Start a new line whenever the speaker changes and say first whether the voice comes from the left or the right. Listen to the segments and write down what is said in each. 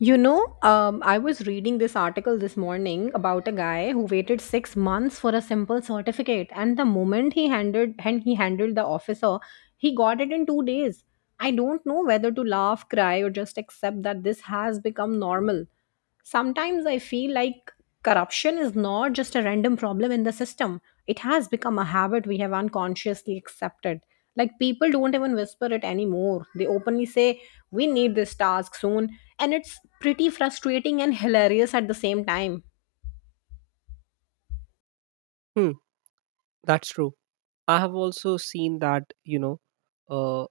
left: You know, I was reading this article this morning about a guy who waited 6 months for a simple certificate, and the moment he handed and he handled the officer, he got it in 2 days. I don't know whether to laugh, cry, or just accept that this has become normal. Sometimes I feel like corruption is not just a random problem in the system; it has become a habit we have unconsciously accepted. Like people don't even whisper it anymore. They openly say, we need this task soon. And it's pretty frustrating and hilarious at the same time.
right: Hmm, that's true. I have also seen that, uh,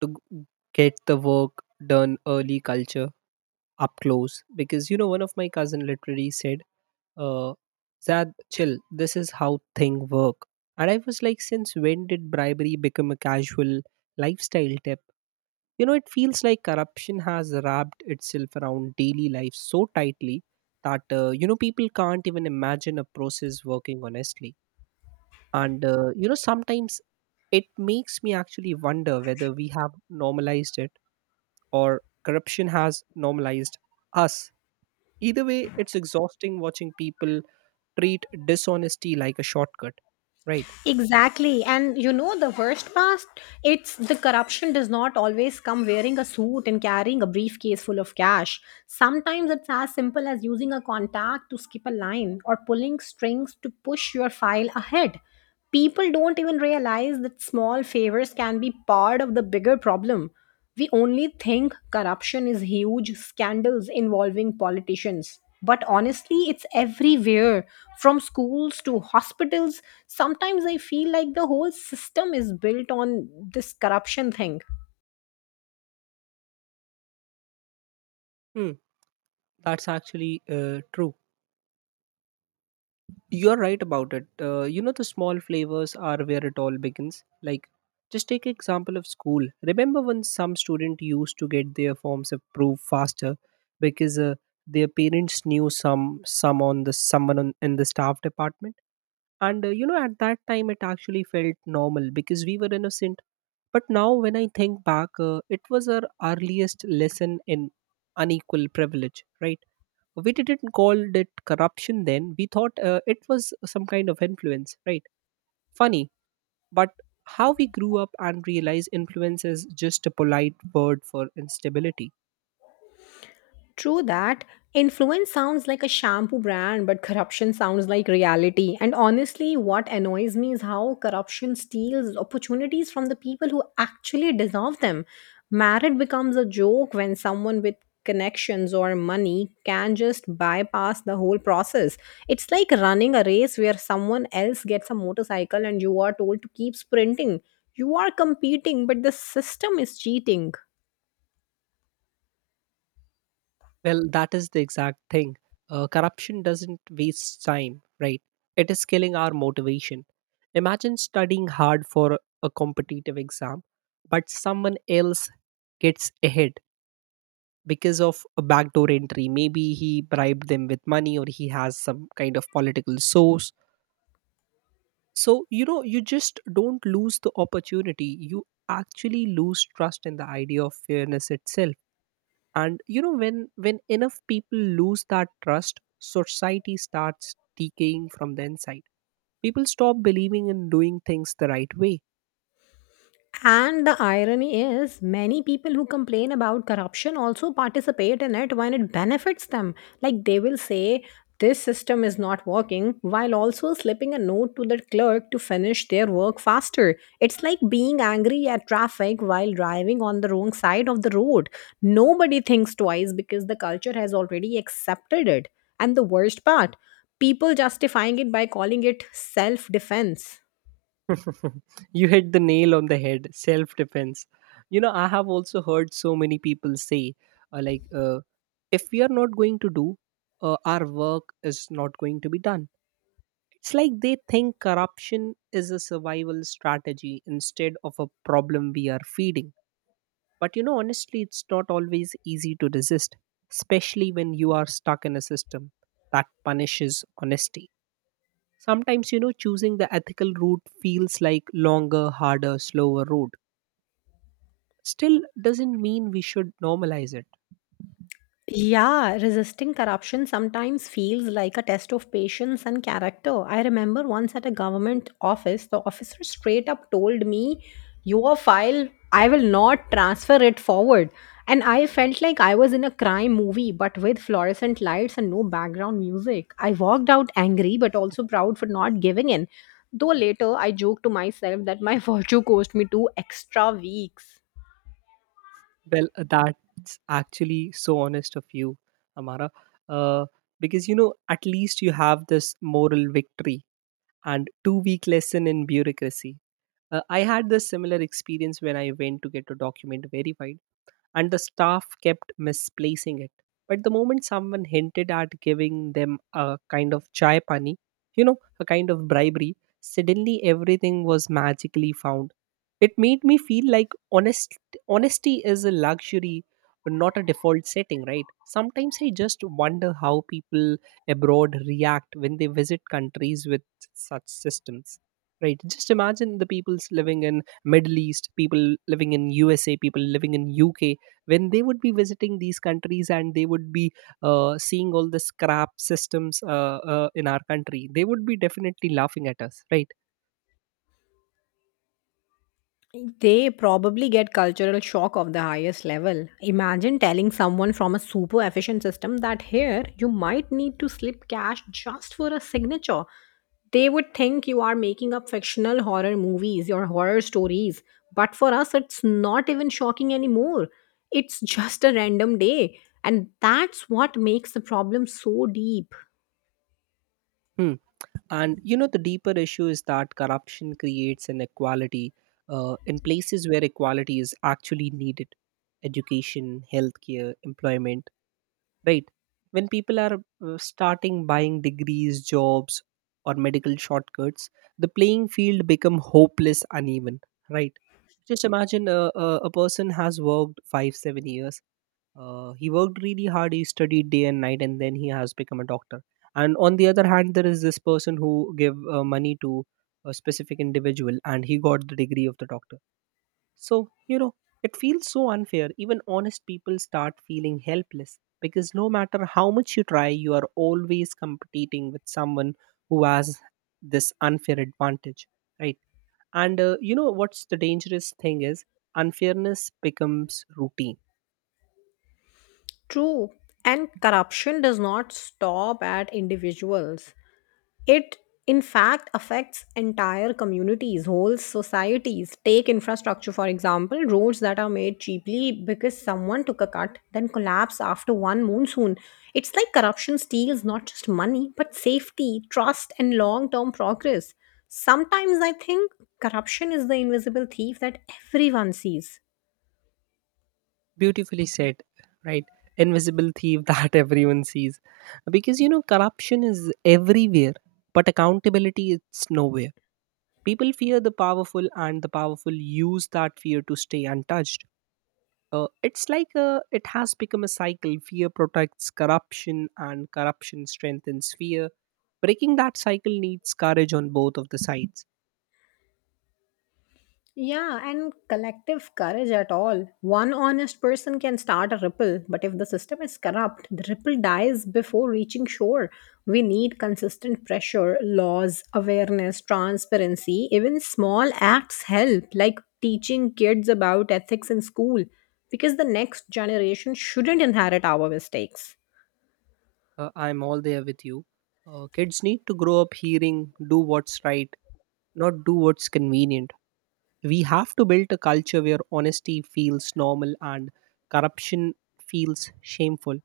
right: to g- get the work done early culture up close. Because, you know, one of my cousin literally said, uh, Zad, chill, this is how thing work. And I was like, since when did bribery become a casual lifestyle tip? You know, it feels like corruption has wrapped itself around daily life so tightly that people can't even imagine a process working honestly. And sometimes it makes me actually wonder whether we have normalized it or corruption has normalized us. Either way, it's exhausting watching people treat dishonesty like a shortcut, right?
left: Exactly. And you know the worst part? It's the corruption does not always come wearing a suit and carrying a briefcase full of cash. Sometimes it's as simple as using a contact to skip a line or pulling strings to push your file ahead. People don't even realize that small favors can be part of the bigger problem. We only think corruption is huge scandals involving politicians. But honestly, it's everywhere from schools to hospitals. Sometimes I feel like the whole system is built on this corruption thing.
right: Hmm, that's actually uh, true. You're right about it. You know, the small flavors are where it all begins. Like, just take example of school. Remember when some student used to get their forms approved faster because their parents knew someone in the staff department, and you know at that time it actually felt normal because we were innocent. But now when I think back, it was our earliest lesson in unequal privilege, right? We didn't call it corruption then. We thought it was some kind of influence, right? Funny, but how we grew up and realize influence is just a polite word for instability.
left: True that. Influence sounds like a shampoo brand, but corruption sounds like reality. And honestly, what annoys me is how corruption steals opportunities from the people who actually deserve them. Merit becomes a joke when someone with connections or money can just bypass the whole process. It's like running a race where someone else gets a motorcycle and you are told to keep sprinting. You are competing, but the system is cheating.
right: Well, that is the exact thing. Corruption doesn't waste time, right? It is killing our motivation. Imagine studying hard for a competitive exam, but someone else gets ahead because of a backdoor entry. Maybe he bribed them with money or he has some kind of political source. So, you know, you just don't lose the opportunity. You actually lose trust in the idea of fairness itself. And you know, when enough people lose that trust, society starts decaying from the inside. People stop believing in doing things the right way.
left: And the irony is, many people who complain about corruption also participate in it when it benefits them. Like they will say, this system is not working, while also slipping a note to the clerk to finish their work faster. It's like being angry at traffic while driving on the wrong side of the road. Nobody thinks twice because the culture has already accepted it. And the worst part, people justifying it by calling it self defense.
right: You hit the nail on the head, self defense. You know, I have also heard so many people say, uh, like uh, if we are not going to do, our work is not going to be done. It's like they think corruption is a survival strategy instead of a problem we are feeding. But you know, honestly, it's not always easy to resist, especially when you are stuck in a system that punishes honesty. Sometimes, you know, choosing the ethical route feels like longer, harder, slower route. Still doesn't mean we should normalize it.
left: Yeah, resisting corruption sometimes feels like a test of patience and character. I remember once at a government office, the officer straight up told me, your file, I will not transfer it forward. And I felt like I was in a crime movie, but with fluorescent lights and no background music. I walked out angry, but also proud for not giving in. Though later I joked to myself that my virtue cost me two extra weeks.
right: Well, that's actually so honest of you, Amara. Uh, because, you know, at least you have this moral victory and 2 week lesson in bureaucracy. I had this similar experience when I went to get a document verified, and the staff kept misplacing it. But the moment someone hinted at giving them a kind of chai pani, you know, a kind of bribery, suddenly everything was magically found. It made me feel like honesty is a luxury, not a default setting, right? Sometimes I just wonder how people abroad react when they visit countries with such systems. Right. Just imagine the people's living in Middle East, people living in USA, people living in UK, when they would be visiting these countries and they would be seeing all the scrap systems in our country. They would be definitely laughing at us, right?
left: They probably get cultural shock of the highest level. Imagine telling someone from a super efficient system that here you might need to slip cash just for a signature. They would think you are making up fictional horror movies or horror stories. But for us, it's not even shocking anymore. It's just a random day. And that's what makes the problem so deep.
right: hmm. And you know, the deeper issue is that corruption creates inequality in places where equality is actually needed: education, healthcare, employment, right? When people are starting buying degrees, jobs or medical shortcuts, the playing field become hopeless uneven, right? Just imagine a person has worked 5 7 years. He worked really hard, he studied day and night, and then he has become a doctor. And on the other hand, there is this person who gave money to a specific individual and he got the degree of the doctor. So, you know, it feels so unfair. Even honest people start feeling helpless because no matter how much you try, you are always competing with someone who has this unfair advantage, right? And you know what's the dangerous thing is unfairness becomes routine.
left: True. And corruption does not stop at individuals. It, in fact, affects entire communities, whole societies. Take infrastructure, for example, roads that are made cheaply because someone took a cut, then collapse after one monsoon. It's like corruption steals not just money, but safety, trust, and long term progress. Sometimes I think corruption is the invisible thief that everyone sees.
right: Beautifully said, right? Invisible thief that everyone sees. Because you know, corruption is everywhere, but accountability, it's nowhere. People fear the powerful, and the powerful use that fear to stay untouched. It's like it has become a cycle. Fear protects corruption, and corruption strengthens fear. Breaking that cycle needs courage on both of the sides.
left: Yeah, and collective courage at all. One honest person can start a ripple, but if the system is corrupt, the ripple dies before reaching shore. We need consistent pressure, laws, awareness, transparency. Even small acts help, like teaching kids about ethics in school, because the next generation shouldn't inherit our mistakes.
right: I'm all there with you. Kids need to grow up hearing, do what's right, not do what's convenient. We have to build a culture where honesty feels normal and corruption feels shameful,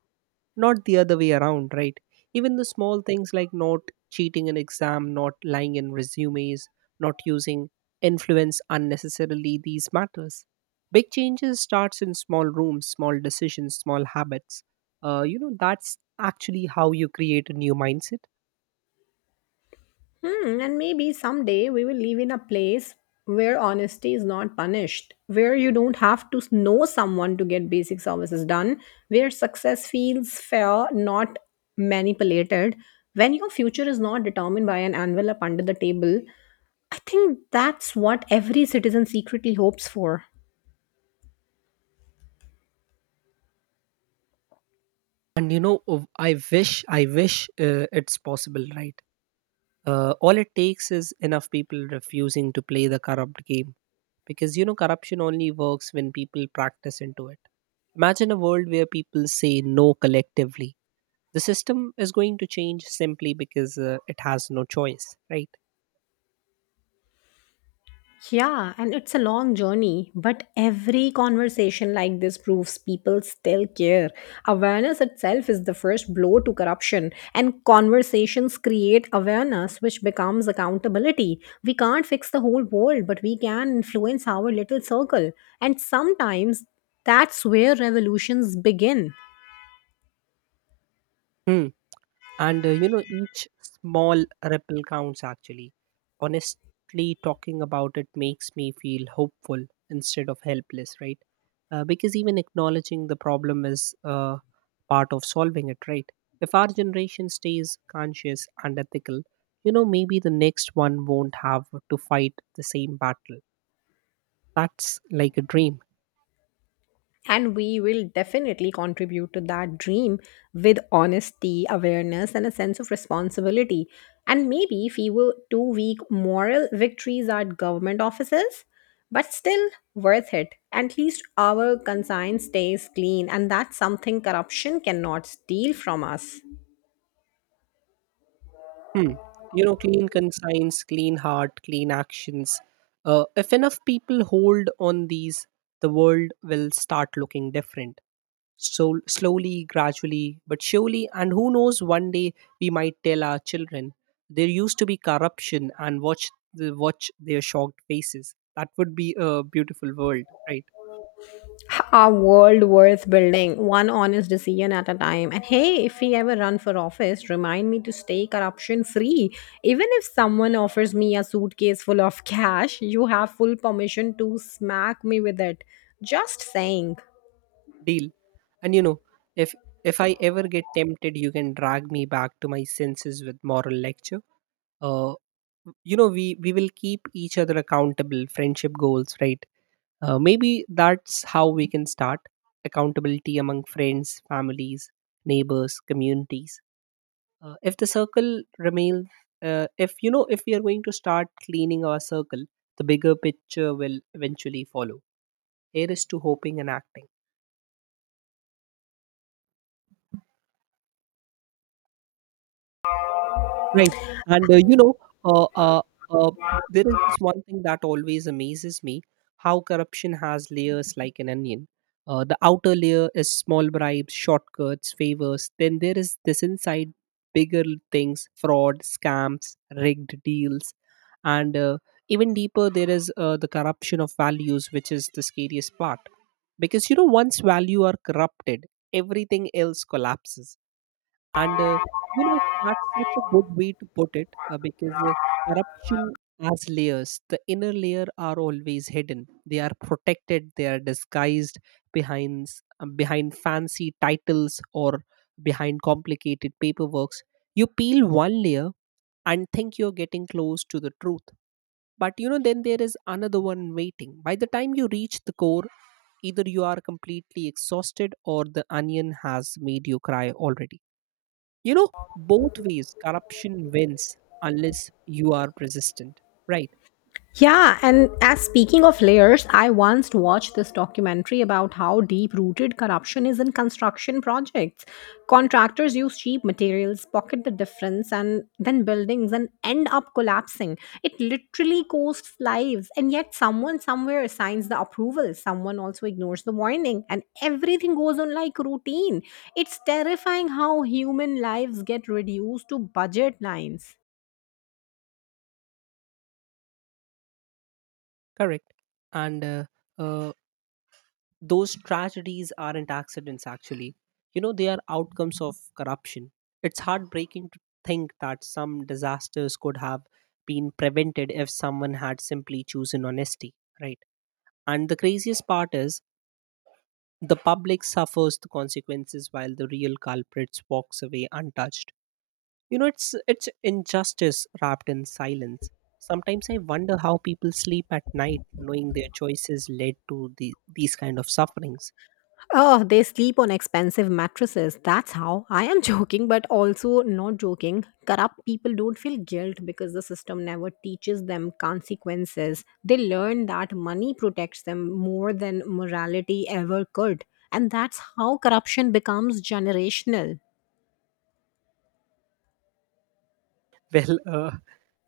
right: not the other way around, right? Even the small things like not cheating an exam, not lying in resumes, not using influence unnecessarily, these matters. Big changes starts in small rooms, small decisions, small habits. You know, that's actually how you create a new mindset.
left: Hmm, and maybe someday we will live in a place where honesty is not punished, where you don't have to know someone to get basic services done, where success feels fair, not manipulated. When your future is not determined by an envelope under the table, I think that's what every citizen secretly hopes for.
right: And you know, I wish, I wish, it's possible, right? All it takes is enough people refusing to play the corrupt game. Because you know, corruption only works when people practice into it. Imagine a world where people say no collectively. The system is going to change simply because it has no choice, right?
left: Yeah, and it's a long journey, but every conversation like this proves people still care. Awareness itself is the first blow to corruption, and conversations create awareness, which becomes accountability. We can't fix the whole world, but we can influence our little circle, and sometimes that's where revolutions begin.
right: hmm. And you know, each small ripple counts actually. Honestly, talking about it makes me feel hopeful instead of helpless, right? Because even acknowledging the problem is, part of solving it, right? If our generation stays conscious and ethical, you know, maybe the next one won't have to fight the same battle. That's like a dream.
left: And we will definitely contribute to that dream with honesty, awareness, and a sense of responsibility. And maybe fewer 2 week moral victories at government offices, but still worth it. At least our conscience stays clean, and that's something corruption cannot steal from us.
right: Hmm. You know, clean conscience, clean heart, clean actions. If enough people hold on these, the world will start looking different. So slowly, gradually, but surely, and who knows? One day we might tell our children there used to be corruption, and watch watch their shocked faces. That would be a beautiful world, right?
left: A world worth building, one honest decision at a time. And hey, if we ever run for office, remind me to stay corruption free. Even if someone offers me a suitcase full of cash, you have full permission to smack me with it. Just saying.
right: Deal. And you know, if if I ever get tempted, you can drag me back to my senses with moral lectures. uh, you know, we will keep each other accountable, friendship goals, right? Maybe that's how we can start accountability among friends, families, neighbors, communities. If the circle remains, if you know, if we are going to start cleaning our circle, the bigger picture will eventually follow. Here is to hoping and acting. Right. And you know, uh, uh, uh, there is this one thing that always amazes me, how corruption has layers like an onion. The outer layer is small bribes, shortcuts, favors. Then there is this inside bigger things: fraud, scams, rigged deals. And even deeper, there is the corruption of values, which is the scariest part. Because, you know, once value are corrupted, everything else collapses. And you know, that's such a good way to put it, because corruption has layers. The inner layer are always hidden. They are protected. They are disguised behind fancy titles or behind complicated paperworks. You peel one layer and think you're getting close to the truth. But you know, then there is another one waiting. By the time you reach the core, either you are completely exhausted or the onion has made you cry already. You know, both ways, corruption wins unless you are resistant. Right,
left: Yeah, and as speaking of layers, I once watched this documentary about how deep rooted corruption is in construction projects. Contractors use cheap materials, pocket the difference, and then buildings and end up collapsing. It literally costs lives, and yet someone somewhere signs the approval, someone also ignores the warning, and everything goes on like routine. It's terrifying how human lives get reduced to budget lines.
right: correct. And uh, those tragedies aren't accidents, actually. You know, they are outcomes of corruption. It's heartbreaking to think that some disasters could have been prevented if someone had simply chosen honesty. Right. And the craziest part is the public suffers the consequences while the real culprits walks away untouched. You know, it's injustice wrapped in silence. Sometimes I wonder how people sleep at night, knowing their choices led to these kind of sufferings.
left: Oh, they sleep on expensive mattresses. That's how. I am joking, but also not joking. Corrupt people don't feel guilt because the system never teaches them consequences. They learn that money protects them more than morality ever could. And that's how corruption becomes generational.
right: Well,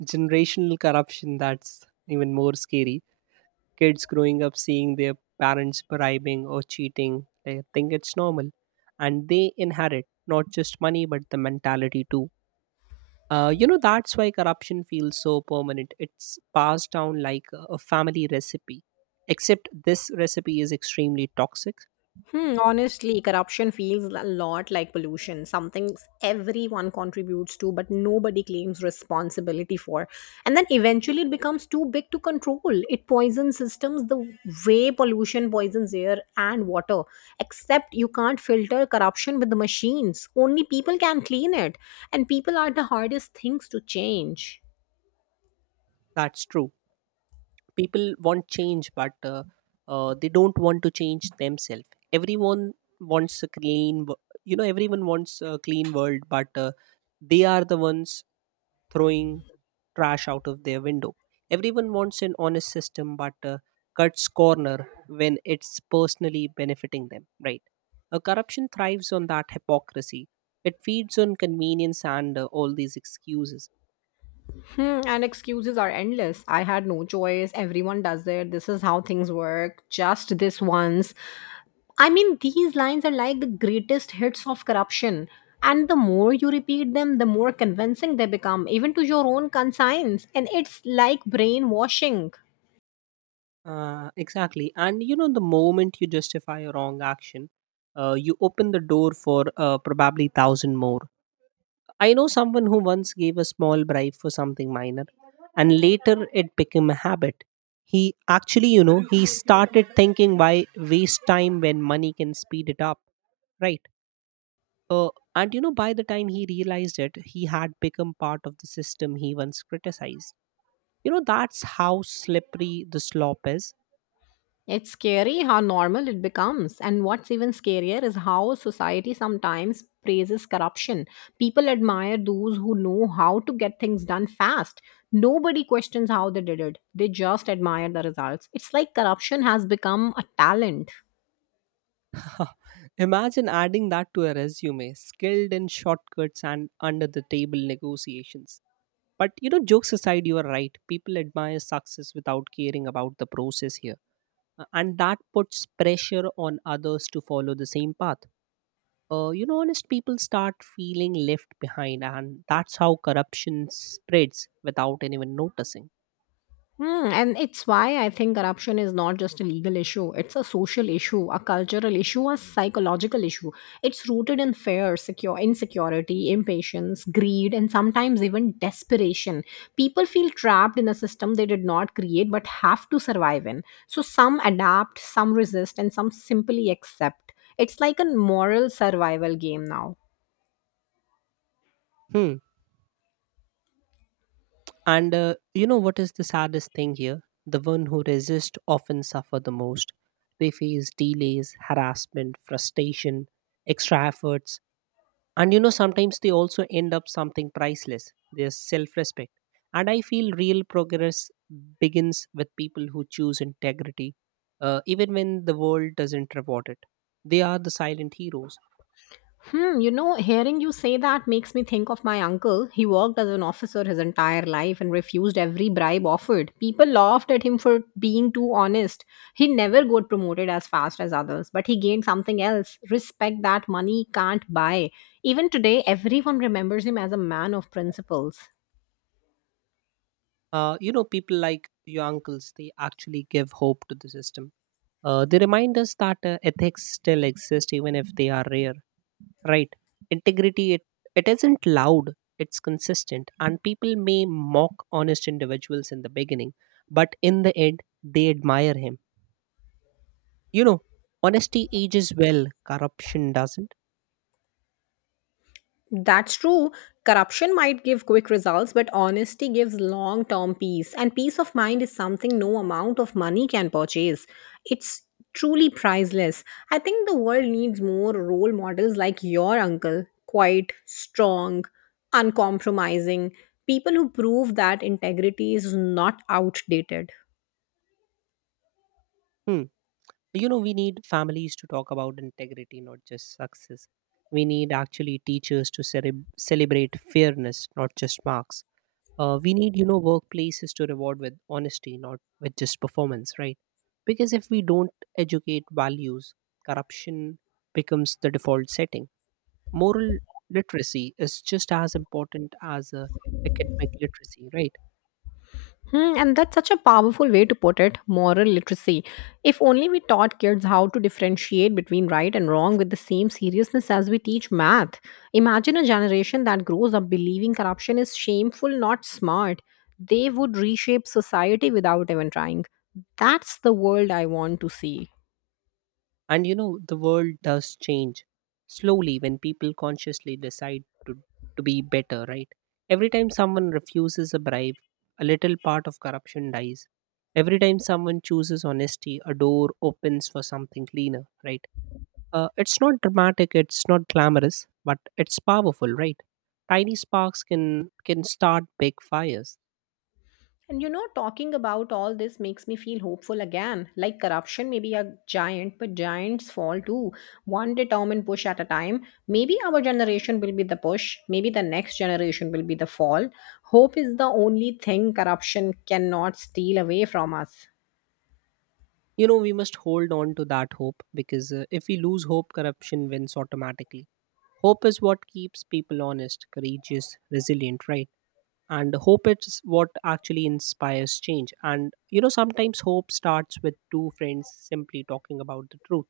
right: generational corruption, that's even more scary. Kids growing up seeing their parents bribing or cheating, they think it's normal, and they inherit not just money but the mentality too. You know, that's why corruption feels so permanent. It's passed down like a family recipe, except this recipe is extremely toxic.
left: Hmm, honestly, corruption feels a lot like pollution, something everyone contributes to, but nobody claims responsibility for. And then eventually it becomes too big to control. It poisons systems the way pollution poisons air and water, except you can't filter corruption with the machines. Only people can clean it. And people are the hardest things to change.
right: That's true. People want change, but they don't want to change themselves. Everyone wants a you know, everyone wants a clean world, but they are the ones throwing trash out of their window. Everyone wants an honest system, but cuts corner when it's personally benefiting them, right? Corruption thrives on that hypocrisy. It feeds on convenience and all these excuses.
left: Hmm, and excuses are endless. I had no choice. Everyone does it. This is how things work. Just this once I mean, these lines are like the greatest hits of corruption. And the more you repeat them, the more convincing they become, even to your own conscience. And it's like brainwashing.
right: Exactly. And you know, the moment you justify a wrong action, you open the door for probably 1,000 more. I know someone who once gave a small bribe for something minor and later it became a habit. He actually, he started thinking, why waste time when money can speed it up, right? Uh, by the time he realized it, he had become part of the system he once criticized. You know, that's how slippery the slop is.
left: It's scary how normal it becomes. And what's even scarier is how society sometimes praises corruption. People admire those who know how to get things done fast. Nobody questions how they did it, they just admire the results. It's like corruption has become a talent.
right: Imagine adding that to a resume: skilled in shortcuts and under the table negotiations. But you know, jokes aside, you are right. People admire success without caring about the process here. And that puts pressure on others to follow the same path. You know, honest people start feeling left behind, and that's how corruption spreads without anyone noticing.
left: Hmm, and it's why I think corruption is not just a legal issue. It's a social issue, a cultural issue, a psychological issue. It's rooted in fear, secure insecurity, impatience, greed, and sometimes even desperation. People feel trapped in a system they did not create but have to survive in. So some adapt, some resist, and some simply accept. It's like a moral survival game now.
right: Hmm. And You know what is the saddest thing here? The one who resist often suffer the most. They face delays, harassment, frustration, extra efforts, and you know, sometimes they also end up something priceless, their self respect. And I feel real progress begins with people who choose integrity, even when the world doesn't reward it. They are the silent heroes.
left: Hmm, you know, hearing you say that makes me think of my uncle. He worked as an officer his entire life and refused every bribe offered. People laughed at him for being too honest. He never got promoted as fast as others, but he gained something else respect that money can't buy. Even today, everyone remembers him as a man of principles.
right: You know, people like your uncles, they actually give hope to the system. They remind us that ethics still exist even if they are rare. Right. Integrity, it isn't loud, it's consistent, and people may mock honest individuals in the beginning, but in the end they admire him. You know, honesty ages well, corruption doesn't.
left: That's true. Corruption might give quick results, but honesty gives long term peace. And peace of mind is something no amount of money can purchase. It's truly priceless. I think the world needs more role models like your uncle quiet, strong, uncompromising, people who prove that integrity is not outdated.
right: Hmm. You know, we need families to talk about integrity, not just success. We need actually teachers to celebrate fairness, not just marks. We need, you know, workplaces to reward with honesty, not with just performance, right? Because if we don't educate values, corruption becomes the default setting. Moral literacy is just as important as academic literacy, right?
left: Hmm, and that's such a powerful way to put it moral literacy. If only we taught kids how to differentiate between right and wrong with the same seriousness as we teach math. Imagine a generation that grows up believing corruption is shameful, not smart. They would reshape society without even trying. That's the world I want to see.
right: And you know, the world does change slowly when people consciously decide to be better, right? Every time someone refuses a bribe, a little part of corruption dies. Every time someone chooses honesty, a door opens for something cleaner, right? It's not dramatic, it's not glamorous, but it's powerful, right? Tiny sparks can start big fires.
left: And you know, talking about all this makes me feel hopeful again. Like corruption may be a giant, but giants fall too. One determined push at a time. Maybe our generation will be the push. Maybe the next generation will be the fall. Hope is the only thing corruption cannot steal away from us.
right: You know, we must hold on to that hope because if we lose hope, corruption wins automatically. Hope is what keeps people honest, courageous, resilient, right? And hope is what actually inspires change. And, you know, sometimes hope starts with two friends simply talking about the truth.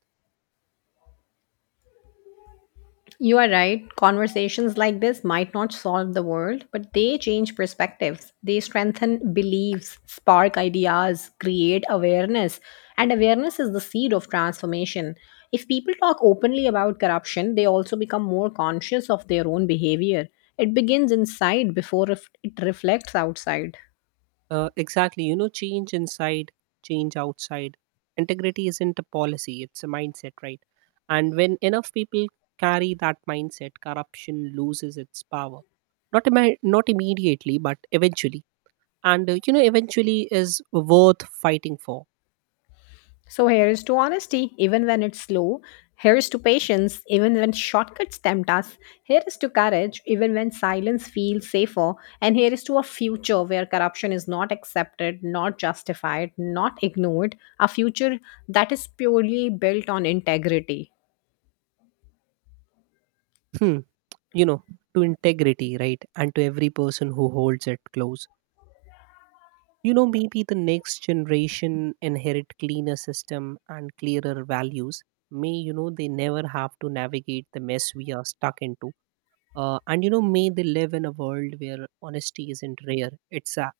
left: You are right. Conversations like this might not solve the world, but they change perspectives. They strengthen beliefs, spark ideas, create awareness. And awareness is the seed of transformation. If people talk openly about corruption, they also become more conscious of their own behavior. It begins inside before it reflects outside.
right: Exactly. You know, change inside, change outside. Integrity isn't a policy, it's a mindset, right? And when enough people carry that mindset, corruption loses its power. Not immediately, but eventually. And, you know, eventually is worth fighting for.
left: So here's to honesty, even when it's slow. Here's to patience, even when shortcuts tempt us. Here is to courage, even when silence feels safer. And here is to a future where corruption is not accepted, not justified, not ignored. A future that is purely built on integrity.
right: Hmm. You know, to integrity, right? And to every person who holds it close. You know, maybe the next generation inherit cleaner system and clearer values. May, you know, they never have to navigate the mess we are stuck into. And, you know, may they live in a world where honesty isn't rare. It's a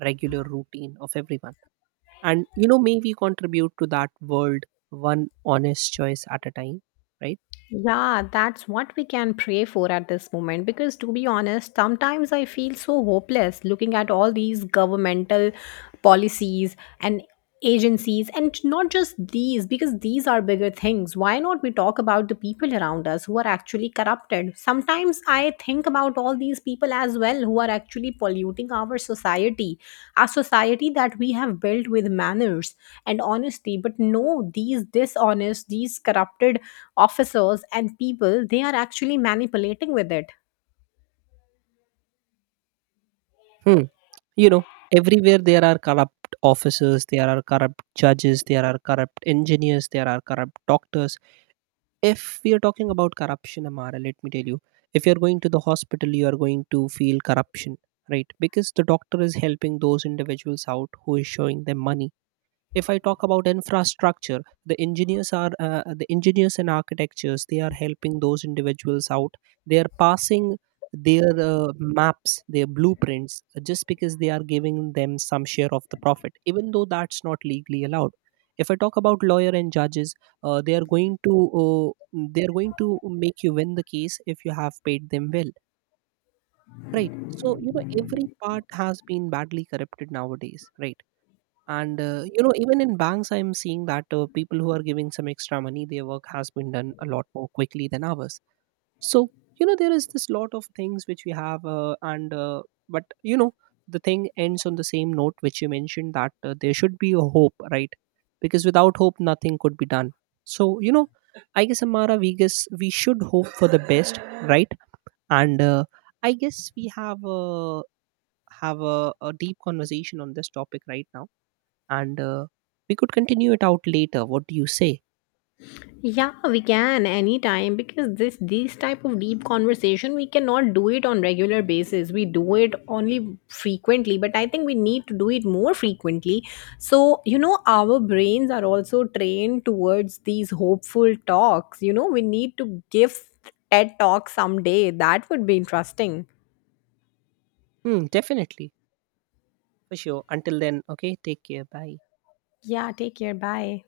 right: regular routine of everyone. And, you know, may we contribute to that world one honest choice at a time, right?
left: Yeah, that's what we can pray for at this moment. Because to be honest, sometimes I feel so hopeless looking at all these governmental policies and agencies, and not just these, because these are bigger things. Why not we talk about the people around us who are actually corrupted. Sometimes I think about all these people as well who are actually polluting our society, a society that we have built with manners and honesty. But no, these dishonest, these corrupted officers and people, they are actually manipulating with it.
right: Hmm. You know, everywhere there are corrupt officers, there are corrupt judges, there are corrupt engineers, there are corrupt doctors. If we are talking about corruption, Amara, let me tell you, if you're going to the hospital, you are going to feel corruption, right? Because the doctor is helping those individuals out who is showing them money. If I talk about infrastructure, the engineers and architectures, they are helping those individuals out. They are passing their maps, their blueprints, just because they are giving them some share of the profit, even though that's not legally allowed. If I talk about lawyer and judges, uh, they are going to uh, they are going to make you win the case if you have paid them well, right? So you know, every part has been badly corrupted nowadays, right? and You know, even in banks I'm seeing that people who are giving some extra money, their work has been done a lot more quickly than ours. So you know, there is this lot of things which we have, and but you know, the thing ends on the same note which you mentioned, that there should be a hope, right? Because without hope nothing could be done. So you know, I guess, Amara, we guess we should hope for the best, right? and I guess we have a a deep conversation on this topic right now, and we could continue it out later. What do you say?
left: Yeah, we can anytime because this these type of deep conversation we cannot do it on regular basis. We do it only frequently, but I think we need to do it more frequently. So, you know, our brains are also trained towards these hopeful talks. You know, we need to give TED talk someday. That would be interesting.
right: Hmm, definitely, for sure. Until then, okay, take care. Bye.
left: Yeah, take care. Bye.